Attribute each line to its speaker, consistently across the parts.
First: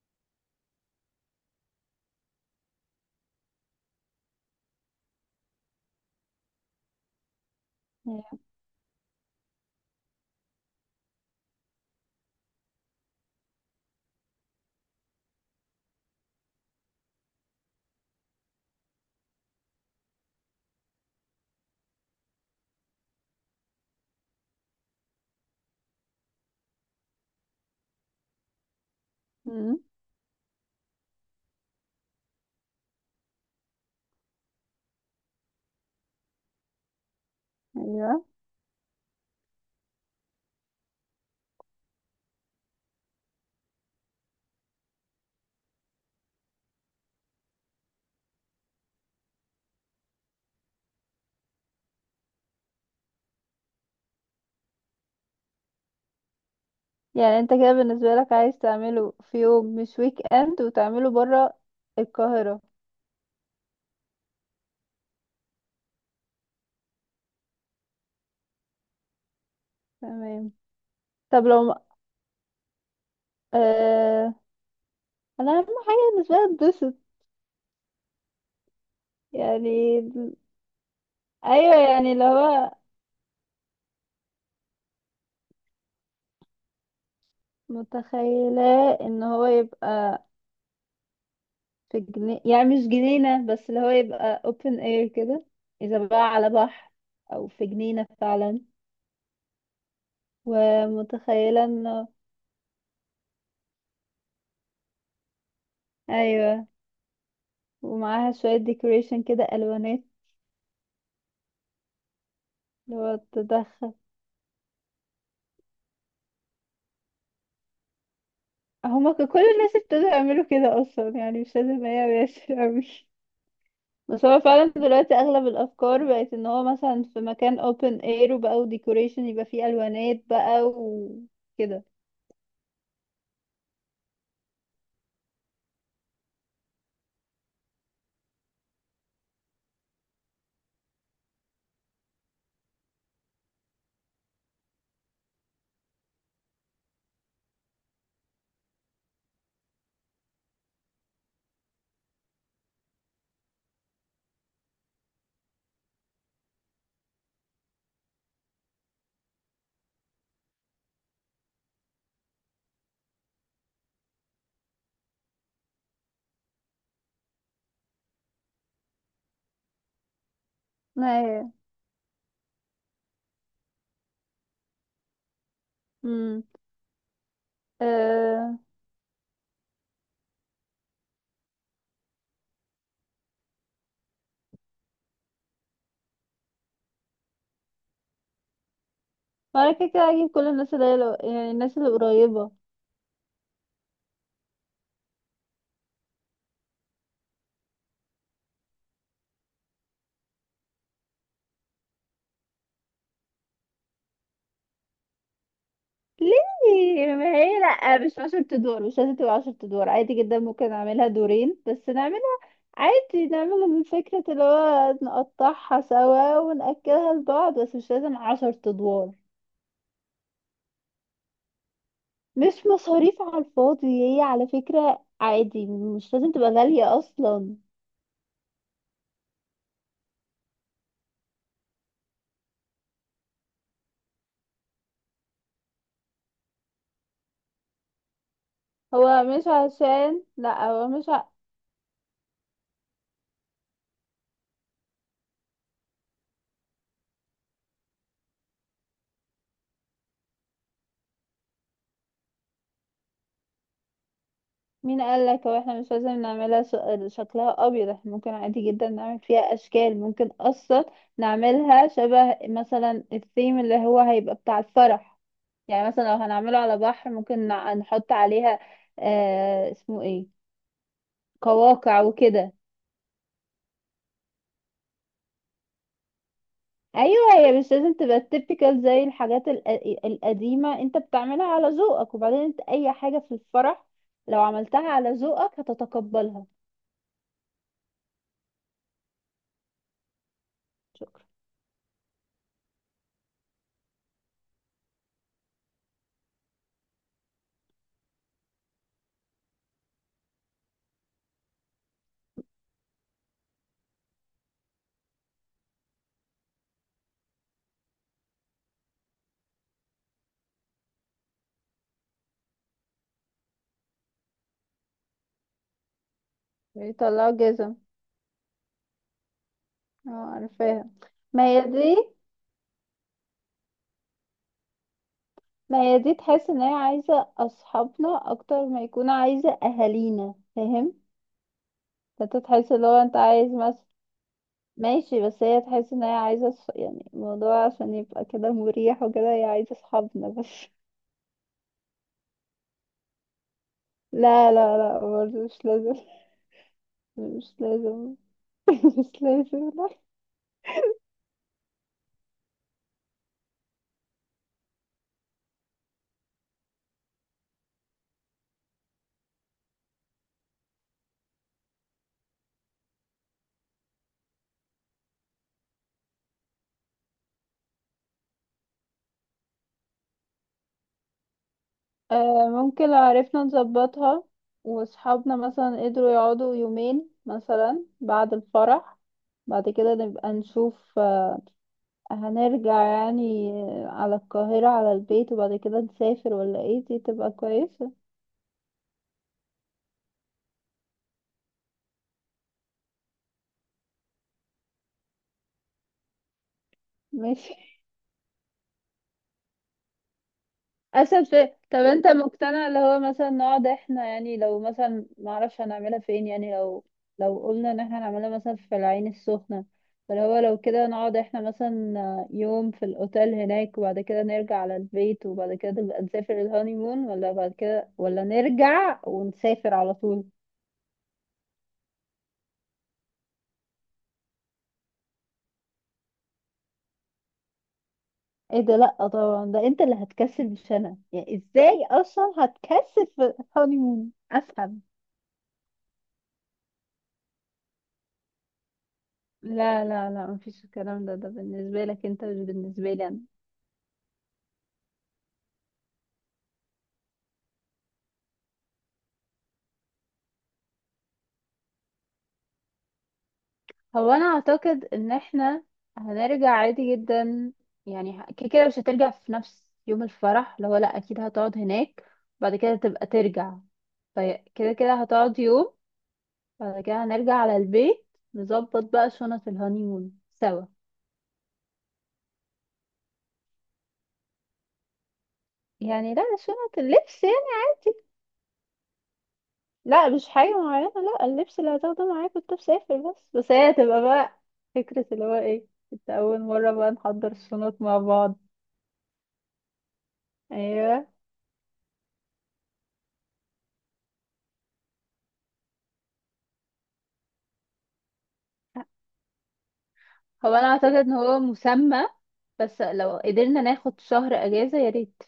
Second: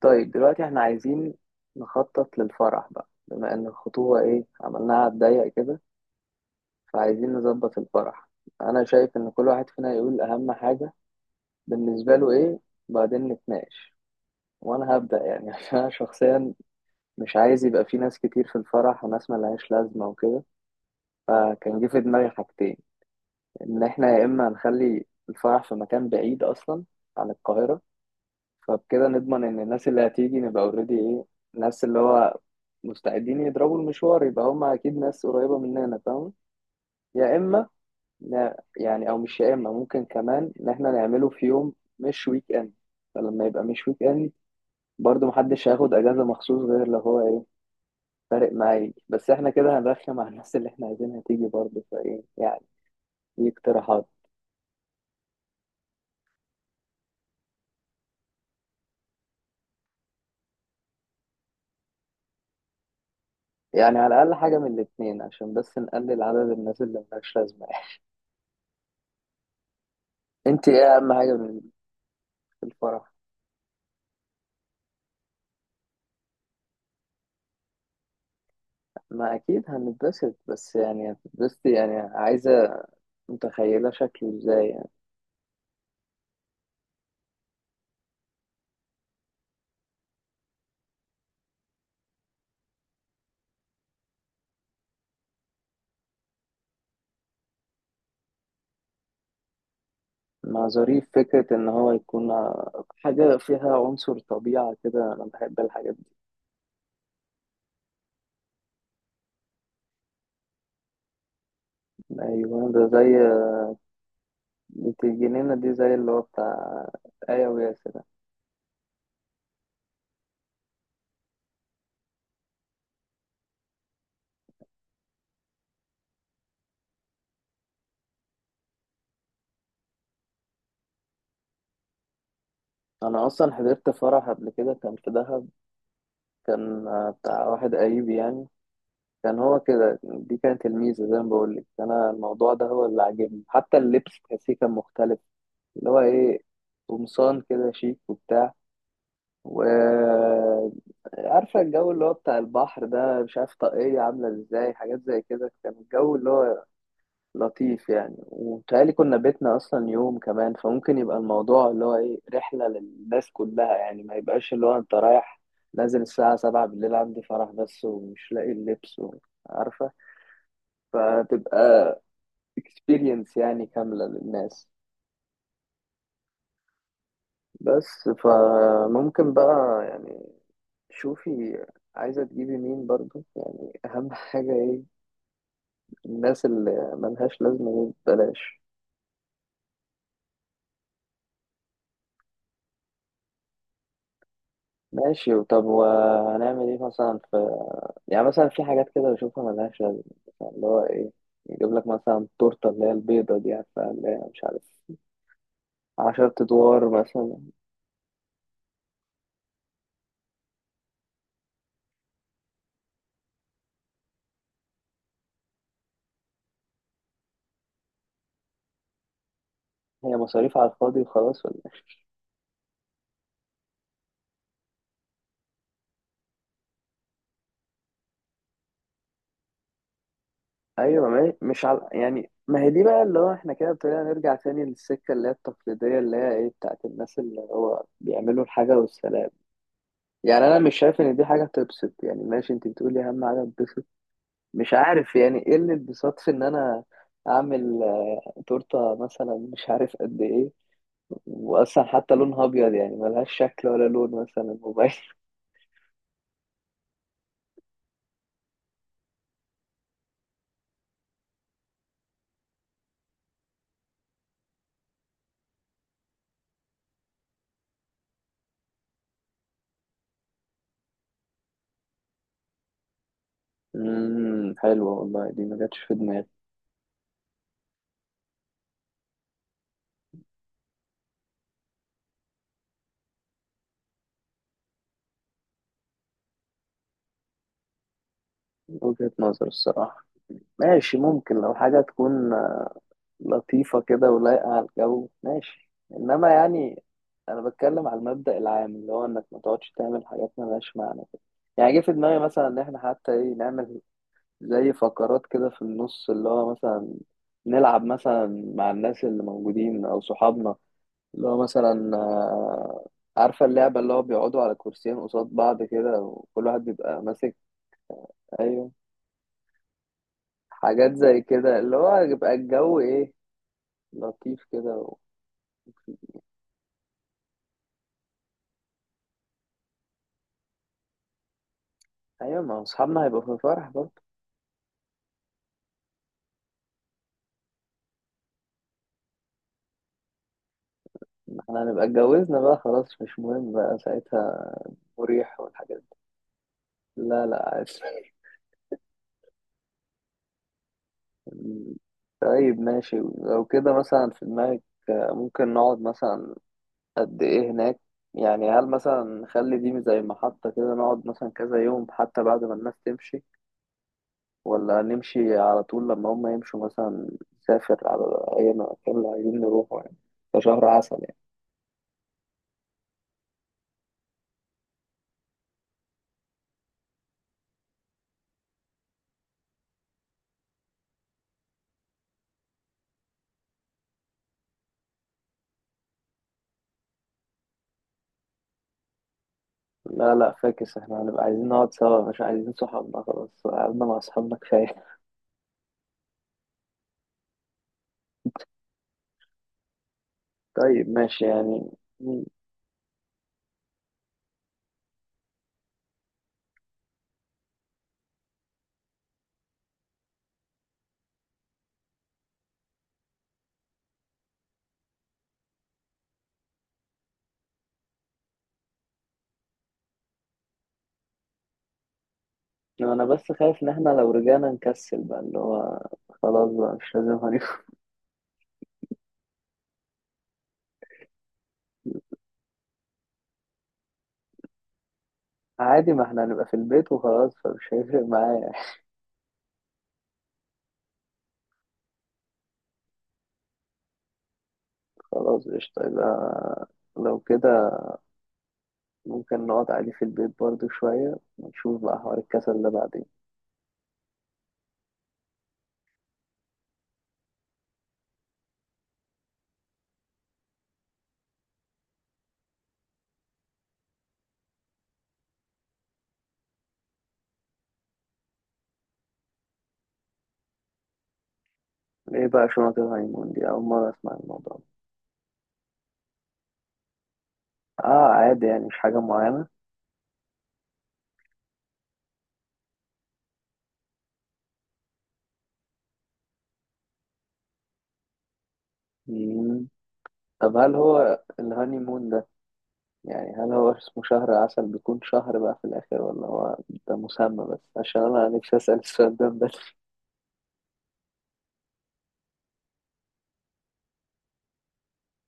Speaker 1: طيب دلوقتي احنا عايزين نخطط للفرح بقى، بما ان الخطوبة ايه، عملناها على الضيق كده، فعايزين نظبط الفرح.
Speaker 2: ايوه.
Speaker 1: انا شايف ان كل واحد فينا يقول اهم حاجة بالنسبة له ايه، بعدين نتناقش، وانا هبدأ يعني عشان انا شخصيا مش عايز يبقى في ناس كتير في الفرح وناس ملهاش لازمة وكده، فكان جه في دماغي حاجتين. ان احنا يا اما نخلي الفرح في مكان بعيد اصلا عن القاهرة، فبكده نضمن ان
Speaker 2: مم.
Speaker 1: الناس اللي هتيجي نبقى اوريدي ايه، الناس اللي هو مستعدين يضربوا المشوار يبقى هم اكيد ناس قريبة مننا، فاهم؟ يا اما
Speaker 2: أيوة.
Speaker 1: يعني، او مش يا اما، ممكن كمان ان احنا نعمله في يوم مش ويك اند، فلما يبقى مش ويك اند برضه محدش هياخد اجازة مخصوص غير لو هو ايه، فارق معايا، بس احنا كده هنرخم على الناس اللي احنا عايزينها تيجي برضه، فايه يعني، دي اقتراحات.
Speaker 2: يعني انت كده بالنسبة لك عايز تعمله في يوم مش ويك اند وتعمله برا القاهرة.
Speaker 1: يعني على الاقل حاجة من الاتنين عشان بس نقلل عدد الناس اللي ملهاش لازمة
Speaker 2: تمام.
Speaker 1: انت ايه اهم حاجة
Speaker 2: طب لو ما...
Speaker 1: في الفرح؟
Speaker 2: آه... انا اهم حاجة بالنسبة لي اتبسط.
Speaker 1: ما اكيد
Speaker 2: يعني
Speaker 1: هنتبسط، بس يعني هتتبسط
Speaker 2: ايوه
Speaker 1: يعني
Speaker 2: يعني اللي هو
Speaker 1: عايزه متخيله شكله ازاي يعني.
Speaker 2: متخيلة ان هو يبقى في جنينة، يعني مش جنينة، بس اللي هو يبقى open air كده، اذا بقى على بحر او في جنينة فعلا،
Speaker 1: مع ظريف فكره
Speaker 2: ومتخيلة
Speaker 1: ان هو
Speaker 2: انه
Speaker 1: يكون حاجه فيها عنصر طبيعه كده، انا بحب الحاجات دي.
Speaker 2: ايوه، ومعاها شوية decoration كده الوانات
Speaker 1: ايوه ده زي
Speaker 2: لو تدخل.
Speaker 1: بنت الجنينه دي، زي اللي هو بتاع ايه، وياسر ده.
Speaker 2: كل الناس ابتدوا يعملوا كده اصلا، يعني مش لازم هي ياسر اوي، بس هو فعلا دلوقتي اغلب الافكار بقت ان هو مثلا في مكان open air وبقى ديكوريشن يبقى فيه الوانات بقى وكده.
Speaker 1: انا اصلا حضرت فرح قبل كده كان في دهب، كان بتاع واحد قريب يعني، كان هو كده، دي كانت الميزه زي ما بقول لك، انا الموضوع ده هو اللي عاجبني، حتى اللبس تحسيه كان مختلف، اللي هو ايه، قمصان كده شيك وبتاع، وعارفة الجو اللي هو بتاع البحر ده، مش عارف، طاقية عاملة ازاي، حاجات زي كده، كان الجو اللي هو لطيف يعني، وبيتهيألي كنا بيتنا أصلا يوم كمان، فممكن يبقى الموضوع اللي هو ايه رحلة للناس كلها يعني، ما يبقاش اللي هو انت رايح نازل الساعة 7 بالليل عندي فرح بس ومش لاقي اللبس عارفة،
Speaker 2: ايوه.
Speaker 1: فتبقى experience يعني كاملة للناس.
Speaker 2: امم
Speaker 1: بس
Speaker 2: أه...
Speaker 1: فممكن بقى يعني، شوفي عايزة تجيبي مين برضو؟ يعني أهم حاجة إيه؟ الناس اللي ملهاش لازمة دي بلاش.
Speaker 2: وانا كده كده هجيب كل الناس اللي هي يعني الناس اللي قريبة.
Speaker 1: ماشي، طب وهنعمل إيه مثلا في، يعني مثلا في حاجات كده بشوفها ملهاش لازمة، مثلا اللي هو إيه، يجيب لك مثلا التورتة اللي هي البيضة دي، عارفة اللي هي مش عارف، 10 أدوار
Speaker 2: ليه؟ ما
Speaker 1: مثلا،
Speaker 2: هي لا، مش عشر ادوار، مش لازم تبقى عشر ادوار، عادي جدا ممكن اعملها دورين بس، نعمل عادي، نعمل من فكرة اللي هو نقطعها سوا ونأكلها لبعض، بس مش لازم عشر أدوار.
Speaker 1: هي مصاريف على الفاضي وخلاص ولا إيه؟
Speaker 2: مش مصاريف على الفاضي، هي على فكرة عادي، مش لازم تبقى غالية أصلا.
Speaker 1: أيوة ما هي- مش على، يعني ما هي دي بقى اللي هو إحنا كده ابتدينا نرجع تاني للسكة اللي هي التقليدية اللي هي إيه بتاعت الناس اللي هو بيعملوا الحاجة
Speaker 2: هو
Speaker 1: والسلام،
Speaker 2: مش عشان
Speaker 1: يعني انا
Speaker 2: لا
Speaker 1: مش
Speaker 2: هو
Speaker 1: شايف
Speaker 2: مش
Speaker 1: ان دي
Speaker 2: ع...
Speaker 1: حاجه تبسط، يعني ماشي انت بتقولي اهم حاجه تبسط، مش عارف يعني ايه اللي اتبسط في ان انا اعمل آه، تورته مثلا مش عارف قد ايه، واصلا حتى لونها ابيض يعني ملهاش شكل ولا لون مثلا مبين.
Speaker 2: مين قالك هو احنا مش لازم شكلها أبيض؟ احنا ممكن عادي جدا نعمل فيها أشكال، ممكن أصلا نعملها شبه مثلا الثيم اللي هو هيبقى بتاع الفرح. يعني مثلا لو هنعمله على بحر ممكن نحط عليها، آه اسمه ايه، كواقع وكده.
Speaker 1: حلوه والله، دي ما جاتش في دماغي،
Speaker 2: ايوه، هي مش لازم تبقى typical زي الحاجات القديمه، انت بتعملها على ذوقك، وبعدين انت اي حاجه في الفرح لو عملتها على ذوقك هتتقبلها.
Speaker 1: وجهه نظر الصراحه، ماشي
Speaker 2: شكرا.
Speaker 1: ممكن لو حاجه تكون لطيفة كده ولايقة على الجو، ماشي، إنما يعني أنا بتكلم على المبدأ العام اللي هو إنك ما تقعدش تعمل حاجات ملهاش معنى كده. يعني جه في دماغي مثلا إن إحنا حتى إيه نعمل زي فقرات كده في النص، اللي هو مثلا نلعب مثلا مع الناس اللي موجودين أو صحابنا، اللي هو مثلا آه، عارفة اللعبة اللي هو بيقعدوا على كرسيين قصاد بعض كده وكل واحد بيبقى
Speaker 2: بيطلعوا
Speaker 1: ماسك،
Speaker 2: جزم.
Speaker 1: أيوه،
Speaker 2: اه عارفاها.
Speaker 1: حاجات زي
Speaker 2: ما
Speaker 1: كده
Speaker 2: هي
Speaker 1: اللي هو
Speaker 2: دي.
Speaker 1: يبقى الجو إيه لطيف كده.
Speaker 2: ما هي دي تحس ان هي عايزه اصحابنا اكتر ما يكون عايزه اهالينا، فاهم؟ انت
Speaker 1: ايوه ما
Speaker 2: تحس اللي هو
Speaker 1: اصحابنا
Speaker 2: انت
Speaker 1: هيبقوا في
Speaker 2: عايز
Speaker 1: الفرح
Speaker 2: مثلا
Speaker 1: برضه،
Speaker 2: ماشي، بس هي تحس ان هي يعني الموضوع عشان يبقى كده مريح وكده، هي عايزه اصحابنا بس.
Speaker 1: ما احنا هنبقى اتجوزنا بقى خلاص مش مهم بقى ساعتها،
Speaker 2: لا لا لا،
Speaker 1: مريح
Speaker 2: برضه مش
Speaker 1: والحاجات
Speaker 2: لازم.
Speaker 1: دي، لا لا
Speaker 2: مش
Speaker 1: عادي.
Speaker 2: لازم. مش لازم، لا.
Speaker 1: طيب ماشي لو كده مثلا في دماغك آه، ممكن نقعد مثلا قد ايه هناك؟ يعني هل مثلا نخلي دي زي محطة كده نقعد مثلا كذا يوم حتى بعد ما الناس تمشي، ولا نمشي على طول لما هم يمشوا مثلا، نسافر على اي مكان اللي عايزين نروحه يعني كشهر عسل.
Speaker 2: آه ممكن لو عرفنا نظبطها، وصحابنا مثلا قدروا يقعدوا يومين مثلا بعد الفرح، بعد كده نبقى نشوف، آه، هنرجع يعني، آه، على القاهرة على البيت، وبعد كده نسافر، ولا ايه؟ دي تبقى كويسة.
Speaker 1: لا لا فاكس، احنا هنبقى عايزين نقعد سوا مش عايزين صحابنا، خلاص قعدنا مع صحابنا كفاية.
Speaker 2: ماشي.
Speaker 1: طيب ماشي
Speaker 2: اسهل في.
Speaker 1: يعني
Speaker 2: طب انت
Speaker 1: م-
Speaker 2: مقتنع اللي هو مثلا نقعد احنا، يعني لو مثلا معرفش هنعملها فين، يعني لو لو قلنا ان احنا هنعملها مثلا في العين السخنة، فاللي هو لو كده نقعد احنا مثلا يوم في الاوتيل هناك، وبعد كده نرجع على البيت، وبعد كده نبقى نسافر الهانيمون، ولا بعد كده، ولا نرجع ونسافر على طول؟
Speaker 1: انا بس خايف ان احنا لو رجعنا نكسل بقى اللي هو خلاص بقى مش لازم
Speaker 2: ايه ده؟ لا طبعا، ده انت اللي هتكسل مش انا، يعني ازاي اصلا هتكسل في الهانيمون؟ افهم.
Speaker 1: عادي ما احنا هنبقى في البيت وخلاص فمش هيفرق معايا
Speaker 2: لا لا لا، مفيش الكلام ده، ده بالنسبة لك انت مش بالنسبة لي انا.
Speaker 1: خلاص قشطة، يبقى لو كده ممكن نقعد عادي في البيت برضو شوية ونشوف بقى حوار الكسل ده بعدين.
Speaker 2: انا اعتقد ان احنا هنرجع عادي جدا، يعني كده كده مش هترجع في نفس يوم الفرح، اللي هو لا اكيد هتقعد هناك، بعد كده تبقى ترجع، فكده كده هتقعد يوم، بعد كده هنرجع على البيت، نظبط بقى شنط الهانيمون سوا.
Speaker 1: ايه بقى شنط الهايمون دي؟ أول مرة أسمع الموضوع ده.
Speaker 2: يعني لا، شنط اللبس يعني عادي.
Speaker 1: اه عادي يعني مش حاجة معينة.
Speaker 2: لا مش حاجة معينة، لا اللبس اللي هتاخده معاك وانت مسافر بس، بس هي هتبقى بقى فكرة اللي هو ايه، انت اول مرة بقى نحضر الشنط مع بعض.
Speaker 1: مم. طب هل
Speaker 2: ايوه.
Speaker 1: هو الهانيمون ده، يعني هل هو اسمه شهر عسل بيكون شهر بقى في الآخر، ولا هو ده مسمى بس؟ عشان أنا نفسي أسأل السؤال ده من بدري.
Speaker 2: انا اعتقد ان هو مسمى، بس لو قدرنا ناخد شهر اجازة يا ريت.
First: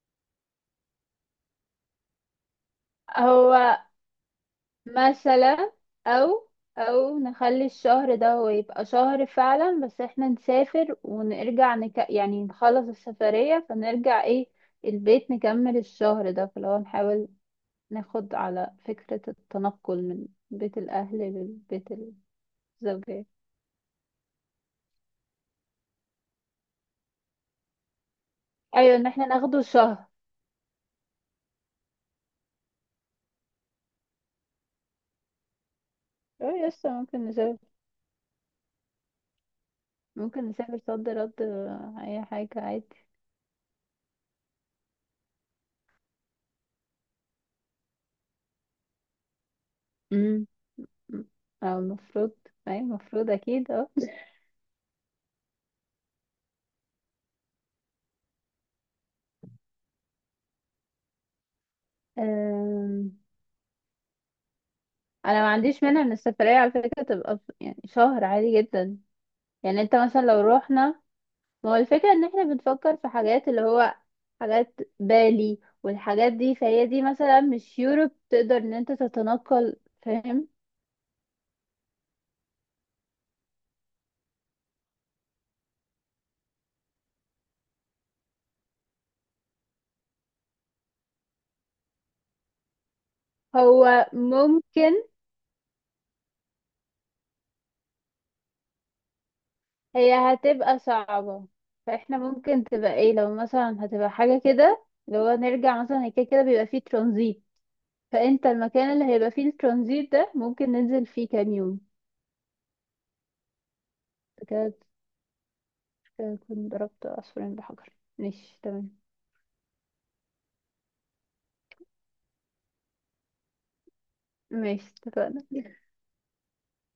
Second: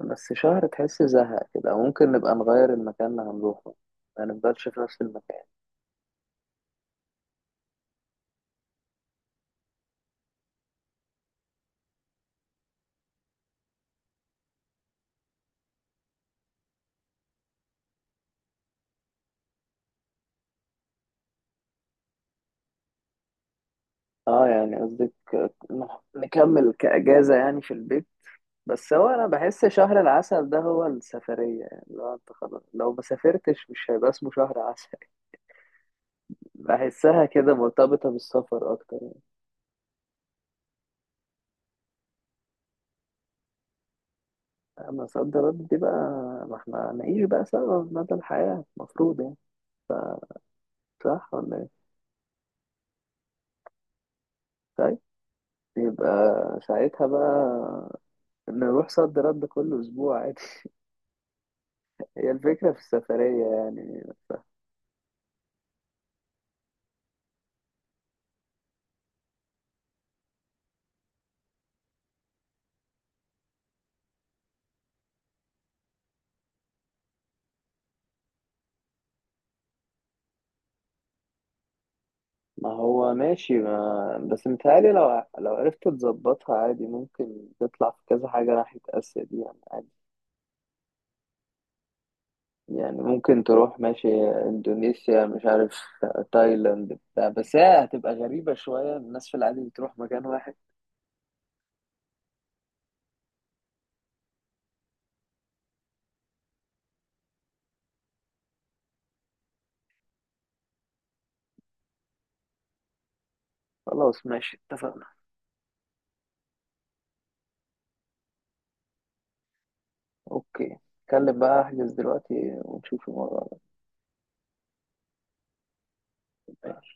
Speaker 1: بس شهر تحس زهق كده، ممكن نبقى نغير المكان اللي
Speaker 2: هو
Speaker 1: هنروحه، ما نفضلش في نفس المكان.
Speaker 2: مثلا او او نخلي الشهر ده هو يبقى شهر فعلا، بس احنا نسافر ونرجع، يعني نخلص السفرية فنرجع ايه البيت، نكمل الشهر ده. فلو نحاول ناخد على فكرة التنقل من بيت الاهل للبيت الزوجية.
Speaker 1: اه يعني قصدك نكمل كأجازة يعني في البيت، بس
Speaker 2: ايوه، ان
Speaker 1: هو
Speaker 2: احنا
Speaker 1: أنا
Speaker 2: ناخده
Speaker 1: بحس شهر
Speaker 2: شهر.
Speaker 1: العسل ده هو السفرية يعني، لو أنت خلاص لو ما سافرتش مش هيبقى اسمه شهر عسل.
Speaker 2: اه يس
Speaker 1: بحسها
Speaker 2: ممكن
Speaker 1: كده
Speaker 2: نسافر.
Speaker 1: مرتبطة بالسفر أكتر،
Speaker 2: ممكن نسافر صد رد، آه، اي حاجة عادي.
Speaker 1: مصدرات دي بقى، ما احنا نعيش بقى سوا مدى الحياة المفروض يعني،
Speaker 2: امم.
Speaker 1: صح ولا ايه؟
Speaker 2: او المفروض، اي المفروض اكيد، اه.
Speaker 1: طيب، يبقى ساعتها بقى نروح صد رد كل أسبوع عادي هي الفكرة في
Speaker 2: أم،
Speaker 1: السفرية يعني.
Speaker 2: انا ما عنديش مانع ان السفرية على فكرة تبقى يعني شهر عادي جدا. يعني انت مثلا لو روحنا، ما هو الفكرة ان احنا بنفكر في حاجات اللي هو حاجات بالي والحاجات دي، فهي دي مثلا مش يوروب تقدر ان انت تتنقل، فاهم؟
Speaker 1: ما هو ماشي، ما بس متهيألي لو عرفت تظبطها عادي ممكن تطلع في كذا حاجة ناحية آسيا دي يعني عادي، يعني ممكن تروح ماشي
Speaker 2: هو ممكن.
Speaker 1: إندونيسيا مش عارف تايلاند بتاع، بس هي هتبقى غريبة شوية، الناس في العادي بتروح
Speaker 2: هي
Speaker 1: مكان واحد.
Speaker 2: هتبقى صعبة، فاحنا ممكن تبقى ايه لو مثلا هتبقى حاجة كده اللي هو نرجع مثلا، هي كده كده بيبقى فيه ترانزيت، فانت المكان اللي هيبقى فيه الترانزيت ده ممكن ننزل فيه كام يوم.
Speaker 1: خلاص ماشي
Speaker 2: كده
Speaker 1: اتفقنا،
Speaker 2: كده اكون ضربت عصفورين بحجر. ماشي تمام.
Speaker 1: اوكي اتكلم بقى احجز دلوقتي ونشوف الموضوع
Speaker 2: ماشي اتفقنا.
Speaker 1: ده